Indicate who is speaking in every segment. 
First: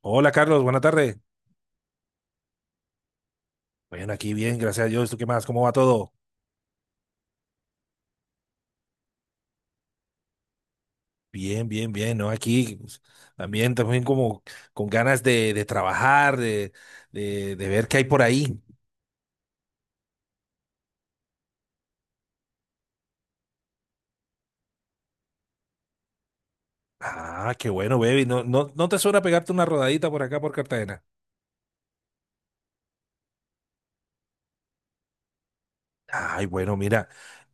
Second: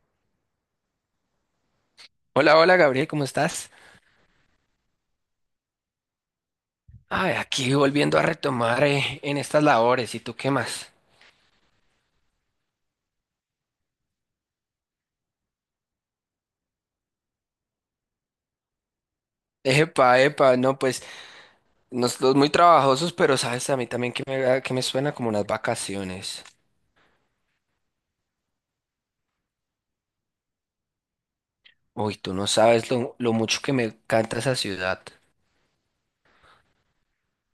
Speaker 1: Hola Carlos, buena tarde.
Speaker 2: Hola, Gabriel, ¿cómo estás?
Speaker 1: Bueno, aquí bien, gracias a Dios. ¿Tú qué más? ¿Cómo va todo?
Speaker 2: Ay, aquí volviendo a retomar en estas labores, ¿y tú qué más?
Speaker 1: Bien, bien, bien, ¿no? Aquí pues, también como con ganas de, trabajar, de ver qué hay por ahí.
Speaker 2: No, pues nosotros muy trabajosos, pero sabes a mí también que que me suena como unas vacaciones.
Speaker 1: Ah, qué bueno, baby. ¿No, no, no te suena pegarte una rodadita por acá por Cartagena?
Speaker 2: Uy, tú no sabes lo mucho que me encanta esa ciudad.
Speaker 1: Ay, bueno, mira,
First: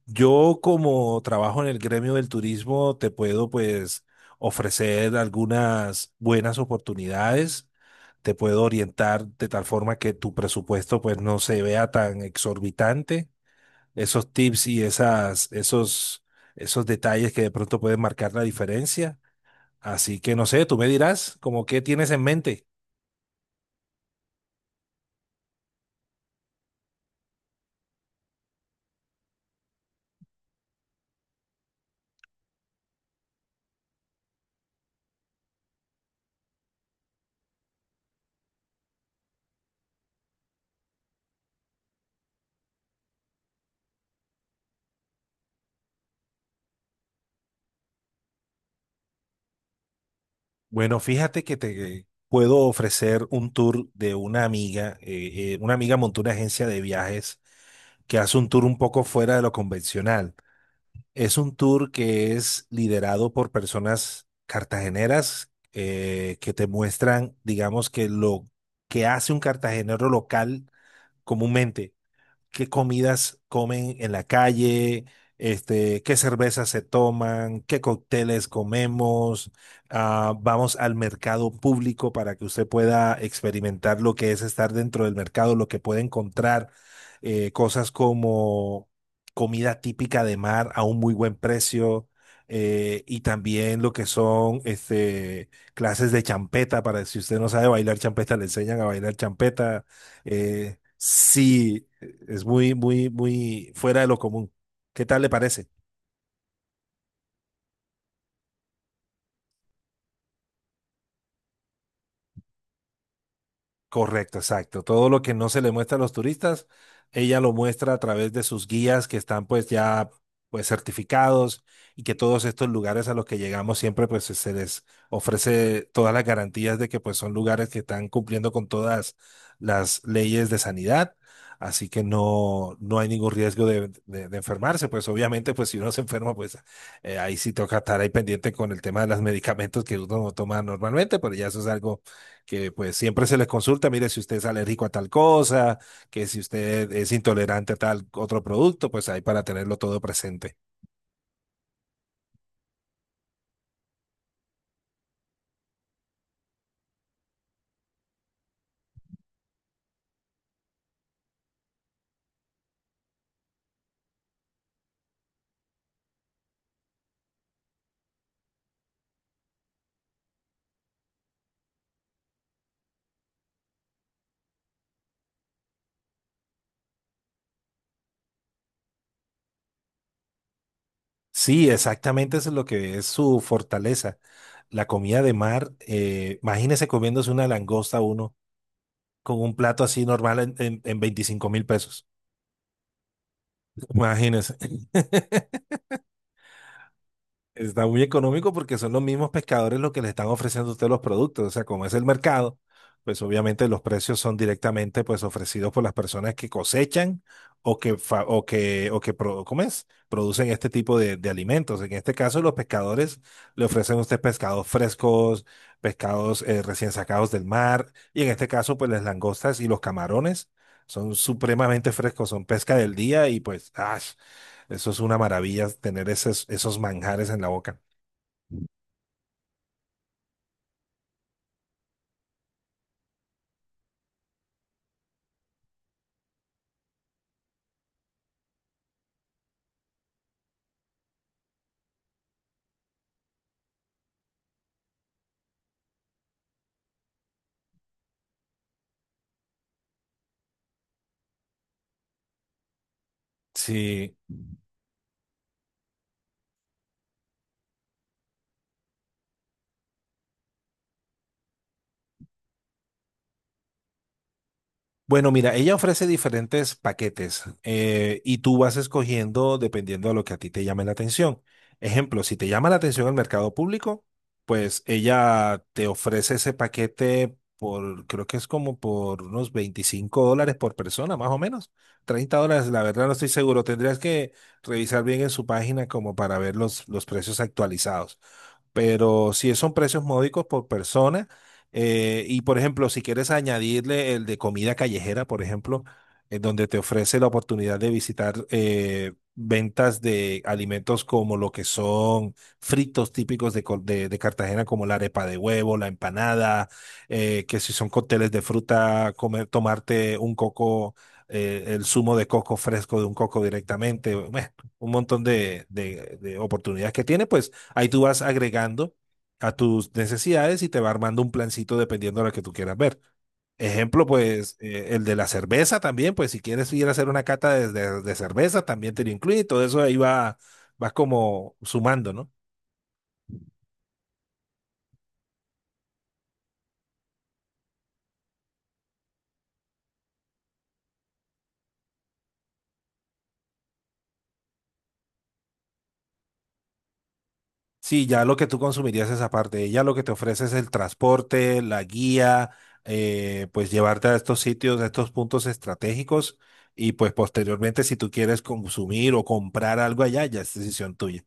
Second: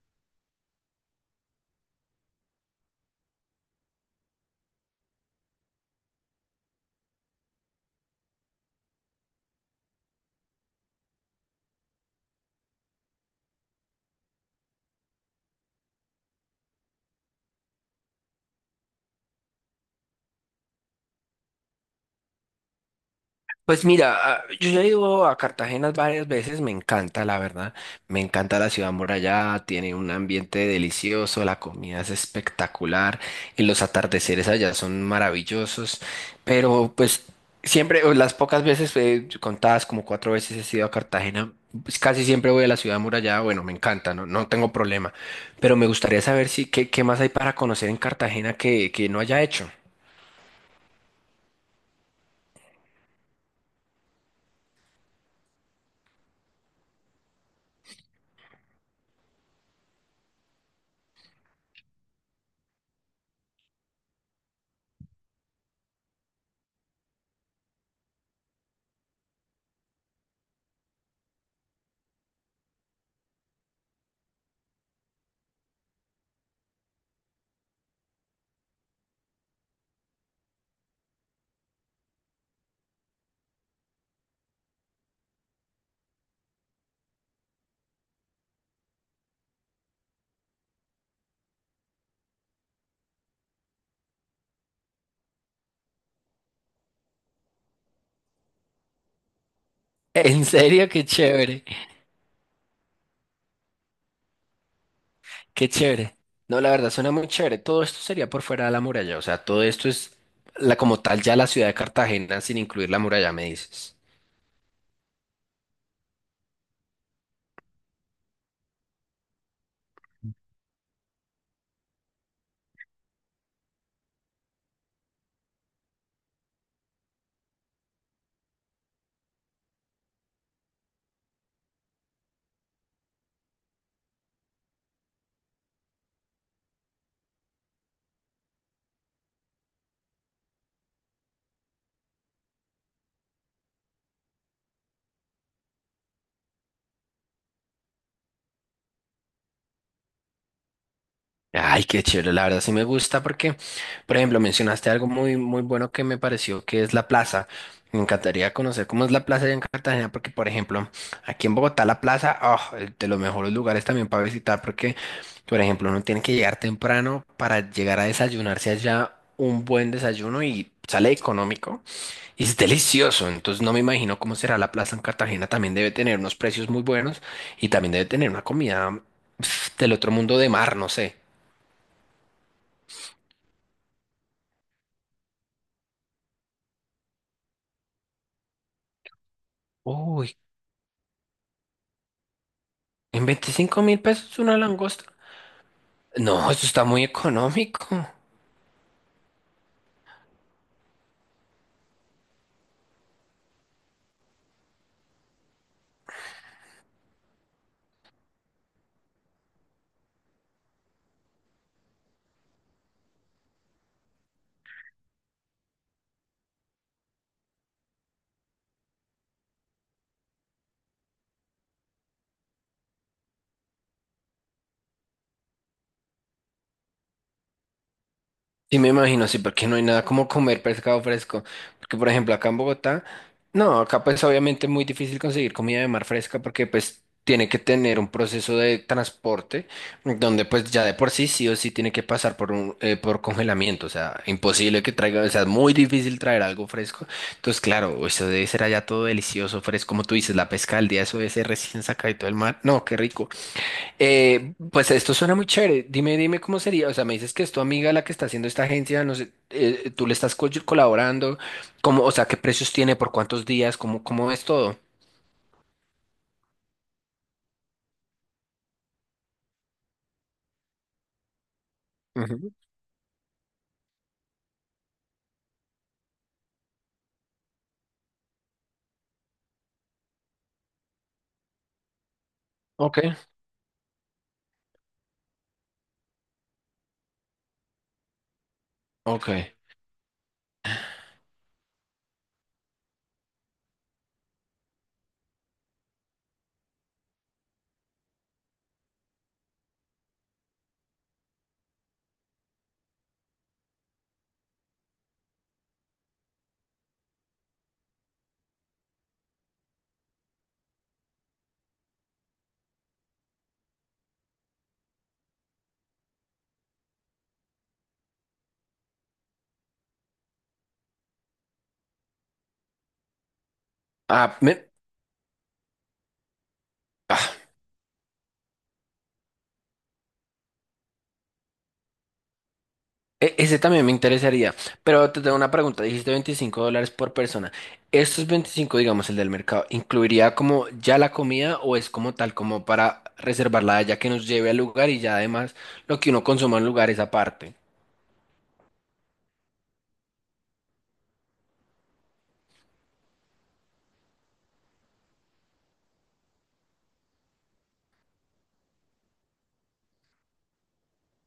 Speaker 1: yo como trabajo en el gremio del turismo, te puedo pues ofrecer algunas buenas oportunidades, te puedo orientar de tal forma que tu presupuesto pues no se vea tan exorbitante. Esos tips y esos detalles que de pronto pueden marcar la diferencia. Así que no sé, tú me dirás como qué tienes en mente.
Speaker 2: Pues mira, yo ya he ido a Cartagena varias veces, me encanta, la verdad. Me encanta la ciudad amurallada, tiene un ambiente delicioso, la comida es espectacular y los atardeceres allá son maravillosos. Pero pues siempre, o las pocas veces, contadas como 4 veces he ido a Cartagena, pues casi siempre voy a la ciudad amurallada. Bueno, me encanta, no, no tengo problema. Pero me gustaría saber si qué más hay para conocer en Cartagena que no haya hecho.
Speaker 1: Bueno, fíjate que te puedo ofrecer un tour de una amiga. Una amiga montó una agencia de viajes que hace un tour un poco fuera de lo convencional. Es un tour que es liderado por personas cartageneras, que te muestran, digamos, que lo que hace un cartagenero local comúnmente, qué comidas comen en la calle, qué cervezas se toman, qué cócteles comemos. Ah, vamos al mercado público para que usted pueda experimentar lo que es estar dentro del mercado, lo que puede encontrar, cosas como comida típica de mar a un muy buen precio. Y también lo que son, clases de champeta, para si usted no sabe bailar champeta, le enseñan a bailar champeta.
Speaker 2: En serio, qué chévere.
Speaker 1: Sí, es muy, muy, muy fuera de lo común. ¿Qué tal le parece?
Speaker 2: Qué chévere. No, la verdad suena muy chévere. Todo esto sería por fuera de la muralla. O sea, todo esto es la como tal ya la ciudad de Cartagena sin incluir la muralla, me dices.
Speaker 1: Correcto, exacto. Todo lo que no se le muestra a los turistas, ella lo muestra a través de sus guías que están pues ya pues certificados, y que todos estos lugares a los que llegamos siempre pues se les ofrece todas las garantías de que pues son lugares que están cumpliendo con todas las leyes de sanidad, así que no, no hay ningún riesgo de, de enfermarse. Pues obviamente, pues si uno se enferma, pues ahí sí toca estar ahí pendiente con el tema de los medicamentos que uno toma normalmente, pero ya eso es algo que pues siempre se les consulta. Mire, si usted es alérgico a tal cosa, que si usted es intolerante a tal otro producto, pues ahí para tenerlo todo presente.
Speaker 2: Ay, qué chévere. La verdad sí me gusta porque, por ejemplo, mencionaste algo muy bueno que me pareció que es la plaza. Me encantaría conocer cómo es la plaza allá en Cartagena porque, por ejemplo, aquí en Bogotá la plaza, oh, de los mejores lugares también para visitar porque, por ejemplo, uno tiene que llegar temprano para llegar a desayunarse allá un buen desayuno y sale económico. Y es delicioso, entonces no me imagino cómo será la plaza en Cartagena. También debe tener unos precios muy buenos y también debe tener una comida pf, del otro mundo de mar, no sé.
Speaker 1: Sí, exactamente eso es lo que es su fortaleza. La comida de mar, imagínese comiéndose una langosta uno con un plato así
Speaker 2: Uy,
Speaker 1: normal en, en 25 mil pesos.
Speaker 2: ¿en 25.000 pesos
Speaker 1: Imagínese.
Speaker 2: una langosta? No, eso está muy
Speaker 1: Está muy
Speaker 2: económico.
Speaker 1: económico porque son los mismos pescadores los que le están ofreciendo a usted los productos. O sea, como es el mercado, pues obviamente los precios son directamente pues ofrecidos por las personas que cosechan, o que, fa- o que pro- ¿cómo es? Producen este tipo de, alimentos. En este caso, los pescadores le ofrecen a usted pescados frescos, pescados, recién sacados del mar, y en este caso, pues las langostas y los camarones son supremamente frescos, son pesca del día y pues, ¡ah! Eso es una maravilla tener esos, manjares en la boca.
Speaker 2: Sí, me imagino, sí, porque no hay nada como comer pescado fresco. Porque, por ejemplo, acá en Bogotá, no, acá pues obviamente es muy difícil conseguir comida de mar fresca porque pues tiene que tener un proceso de transporte donde pues ya de por sí sí o sí tiene que pasar por un por congelamiento. O sea, imposible que traiga, o sea, es muy difícil traer algo fresco. Entonces, claro, eso debe ser allá todo delicioso, fresco, como tú dices, la pesca al día, eso debe ser recién sacado del mar. No, qué rico.
Speaker 1: Sí.
Speaker 2: Pues esto suena muy chévere. Dime cómo sería. O sea, me dices que es tu amiga la que está haciendo esta agencia, no sé, tú le estás colaborando, cómo, o sea, qué precios tiene, por cuántos días, cómo, cómo es todo.
Speaker 1: Bueno, mira, ella ofrece diferentes paquetes, y tú vas escogiendo dependiendo de lo que a ti te llame la atención. Ejemplo, si te
Speaker 2: Ujú.
Speaker 1: llama la atención el mercado público, pues ella te ofrece ese paquete por, creo que es como por unos 25 dólares por persona, más o menos. 30 dólares, la
Speaker 2: Ok,
Speaker 1: verdad no estoy seguro. Tendrías que revisar bien en su página como para ver los, precios actualizados.
Speaker 2: ok.
Speaker 1: Pero sí son precios módicos por persona. Y por ejemplo, si quieres añadirle el de comida callejera, por ejemplo, en donde te ofrece la oportunidad de visitar, ventas de alimentos como lo que son fritos típicos de Cartagena, como la arepa de huevo, la empanada, que si son cócteles de fruta, comer, tomarte un coco, el zumo de coco fresco de un coco directamente. Bueno, un montón de oportunidades que tiene, pues. Ahí tú vas agregando a tus necesidades y te va armando un plancito dependiendo de lo que tú quieras ver. Ejemplo,
Speaker 2: Ah,
Speaker 1: pues,
Speaker 2: me-
Speaker 1: el de la cerveza también, pues si quieres ir a hacer una
Speaker 2: ah,
Speaker 1: cata de cerveza, también te lo incluye. Todo eso ahí va, vas como sumando, ¿no?
Speaker 2: ese también me interesaría. Pero te tengo una pregunta. Dijiste 25 dólares por persona. ¿Estos 25, digamos, el del mercado, incluiría como ya la comida o es como tal, como para reservarla ya que nos lleve al lugar y ya además lo que uno consuma en lugares aparte?
Speaker 1: Sí, ya lo que tú consumirías es aparte, ya lo que te ofrece es el transporte, la guía, pues llevarte a estos sitios, a estos puntos estratégicos, y pues posteriormente si tú quieres consumir o comprar algo allá, ya es decisión tuya.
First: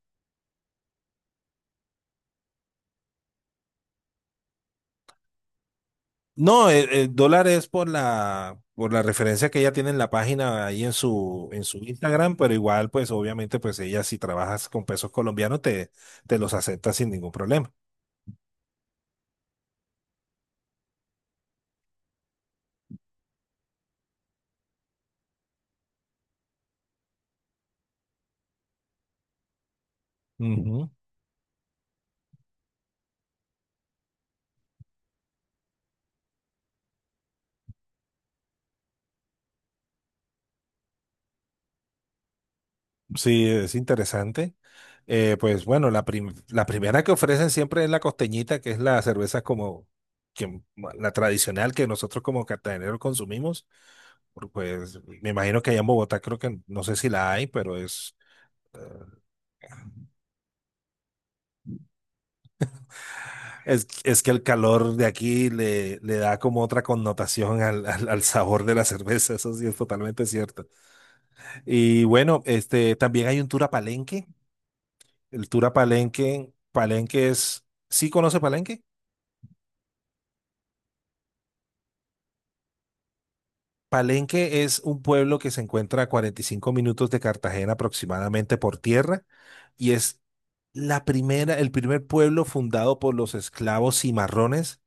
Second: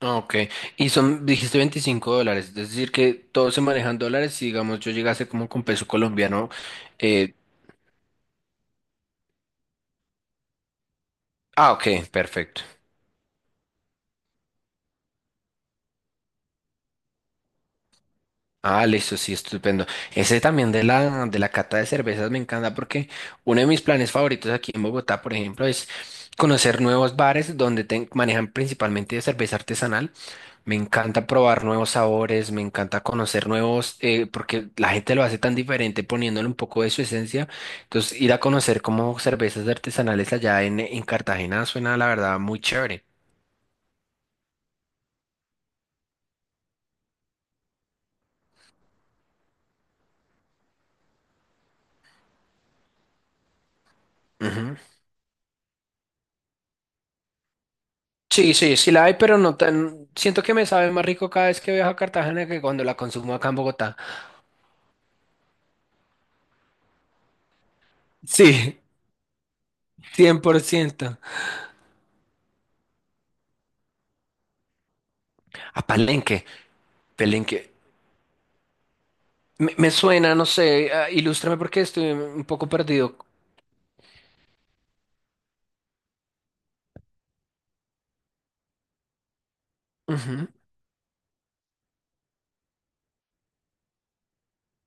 Speaker 2: Ah, ok, y son, dijiste 25 dólares, es decir, que todo se manejan dólares, si digamos yo llegase como con peso colombiano,
Speaker 1: No, el
Speaker 2: eh,
Speaker 1: dólar es por la referencia que ella tiene en la página ahí en su
Speaker 2: ok,
Speaker 1: Instagram, pero
Speaker 2: perfecto.
Speaker 1: igual, pues obviamente, pues ella si trabajas con pesos colombianos te, los acepta sin ningún problema.
Speaker 2: Ah, listo, sí, estupendo. Ese también de de la cata de cervezas me encanta porque uno de mis planes favoritos aquí en Bogotá, por ejemplo, es conocer nuevos bares donde manejan principalmente de cerveza artesanal. Me
Speaker 1: Ujú.
Speaker 2: encanta probar nuevos sabores, me encanta conocer nuevos, porque la gente lo hace tan diferente poniéndole un poco de su esencia. Entonces, ir a conocer como cervezas artesanales allá en Cartagena suena, la verdad, muy chévere.
Speaker 1: Sí, es interesante. Pues bueno, la primera que ofrecen siempre es la costeñita, que es la cerveza como que, la tradicional que nosotros como cartageneros consumimos. Por-
Speaker 2: Ujú.
Speaker 1: Pues me imagino que allá en Bogotá, creo que no sé si la hay, pero es,
Speaker 2: Sí, sí, sí la hay, pero no tan. Siento que me sabe más rico cada vez que viajo a Cartagena que cuando la consumo acá en
Speaker 1: es,
Speaker 2: Bogotá.
Speaker 1: es que el calor de aquí le, da como otra connotación al, al sabor de
Speaker 2: Sí,
Speaker 1: la cerveza, eso sí es totalmente
Speaker 2: cien por
Speaker 1: cierto.
Speaker 2: ciento.
Speaker 1: Y bueno, también hay un tour a Palenque. El tour a
Speaker 2: A Palenque,
Speaker 1: Palenque. Palenque
Speaker 2: Palenque.
Speaker 1: es, ¿sí conoce Palenque?
Speaker 2: Me suena, no sé, ah, ilústrame porque estoy un poco perdido.
Speaker 1: Palenque es un pueblo que se encuentra a 45 minutos de Cartagena aproximadamente por tierra, y es
Speaker 2: Ujú,
Speaker 1: el primer pueblo fundado por los esclavos cimarrones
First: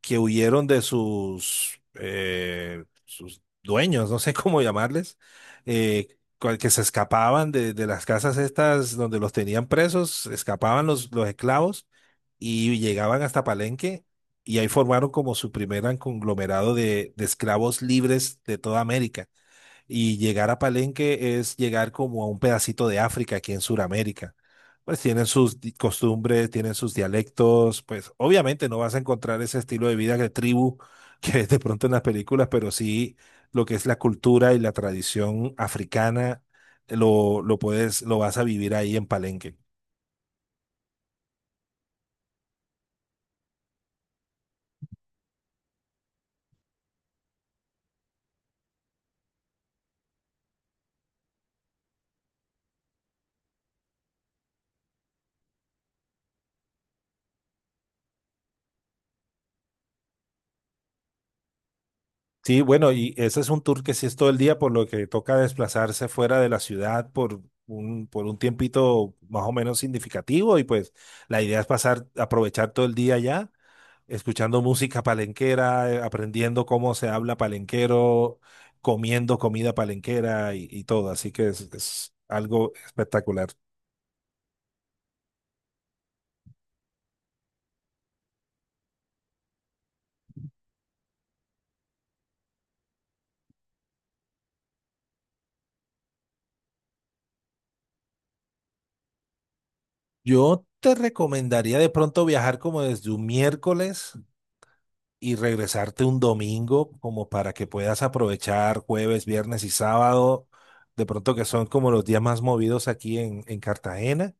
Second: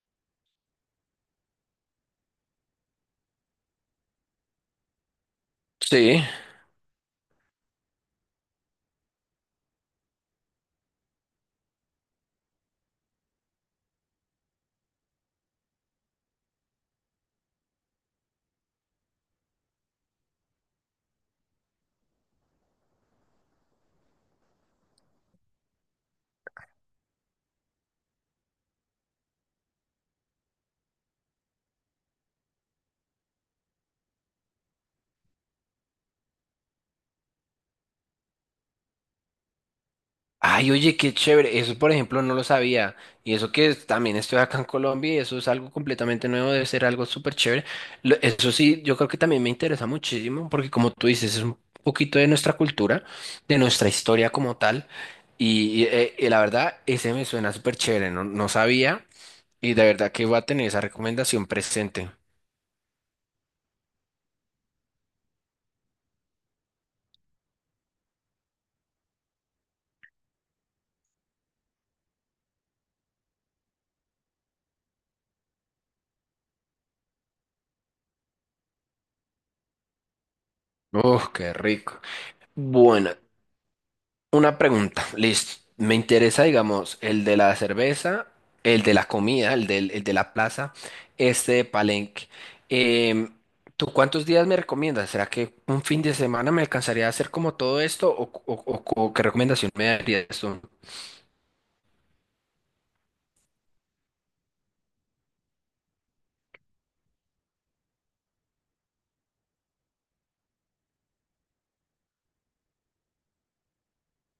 Speaker 1: que huyeron de sus, sus dueños, no sé cómo llamarles. eh,
Speaker 2: sí.
Speaker 1: que se escapaban de, las casas estas donde los tenían presos, escapaban los, esclavos, y llegaban hasta Palenque, y ahí formaron como su primer conglomerado de, esclavos libres de toda América. Y llegar a Palenque es llegar como a un pedacito de África aquí en Sudamérica. Pues tienen sus costumbres, tienen sus dialectos. Pues obviamente no vas a encontrar ese estilo de vida de tribu que ves de pronto en las películas, pero sí lo que es la cultura y la tradición africana, lo vas a vivir ahí en Palenque.
Speaker 2: Ay, oye, qué chévere. Eso, por ejemplo, no lo sabía. Y eso que es- también estoy acá en Colombia y eso es algo completamente nuevo, debe ser algo súper chévere. Lo- Eso sí, yo creo que también me interesa muchísimo porque como tú dices, es un poquito de nuestra cultura, de nuestra historia como tal. Y la verdad, ese me suena súper chévere. No, no sabía y de verdad que voy a tener esa recomendación presente.
Speaker 1: Sí, bueno, y ese es un tour que sí es todo el día, por lo que toca desplazarse fuera de la ciudad por un tiempito más o menos significativo, y pues la idea es pasar, aprovechar todo el día allá, escuchando música palenquera, aprendiendo cómo se habla palenquero, comiendo comida palenquera y, todo,
Speaker 2: Oh,
Speaker 1: así que
Speaker 2: qué
Speaker 1: es,
Speaker 2: rico.
Speaker 1: algo
Speaker 2: Bueno,
Speaker 1: espectacular.
Speaker 2: una pregunta, listo. Me interesa, digamos, el de la cerveza, el de la comida, el de la plaza, este de Palenque. Em, ¿tú cuántos días me recomiendas? ¿Será que un fin de semana me alcanzaría a hacer como todo esto? ¿O, o qué recomendación me darías tú?
Speaker 1: Yo te recomendaría de pronto viajar como desde un miércoles y regresarte un domingo, como para que puedas aprovechar jueves, viernes y sábado, de pronto que son como los días más movidos aquí en, Cartagena,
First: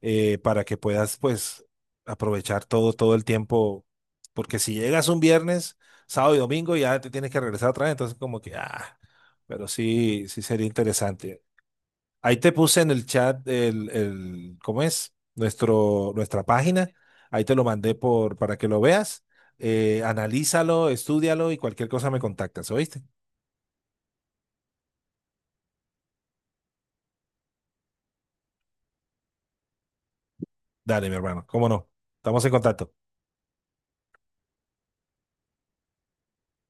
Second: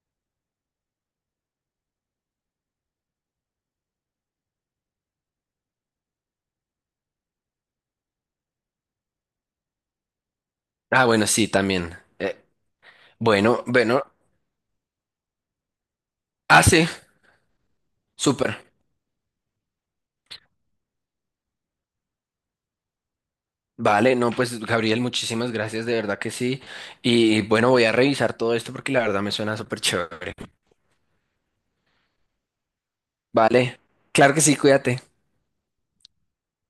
Speaker 1: para que puedas pues aprovechar todo, el tiempo, porque si llegas un viernes, sábado y domingo ya te tienes que regresar otra vez, entonces como que, ah, pero sí, sí sería
Speaker 2: Ah, bueno,
Speaker 1: interesante.
Speaker 2: sí, también.
Speaker 1: Ahí
Speaker 2: Eh,
Speaker 1: te puse en el chat
Speaker 2: bueno, bueno.
Speaker 1: ¿cómo es? Nuestra
Speaker 2: Ah, sí,
Speaker 1: página. Ahí te lo mandé por,
Speaker 2: súper.
Speaker 1: para que lo veas. Analízalo, estúdialo, y cualquier cosa me contactas, ¿oíste?
Speaker 2: Vale, no, pues Gabriel, muchísimas gracias, de verdad que sí. Y bueno, voy a revisar todo esto porque la verdad me suena súper chévere.
Speaker 1: Dale, mi hermano, cómo no. Estamos en contacto.
Speaker 2: Vale, claro que sí, cuídate.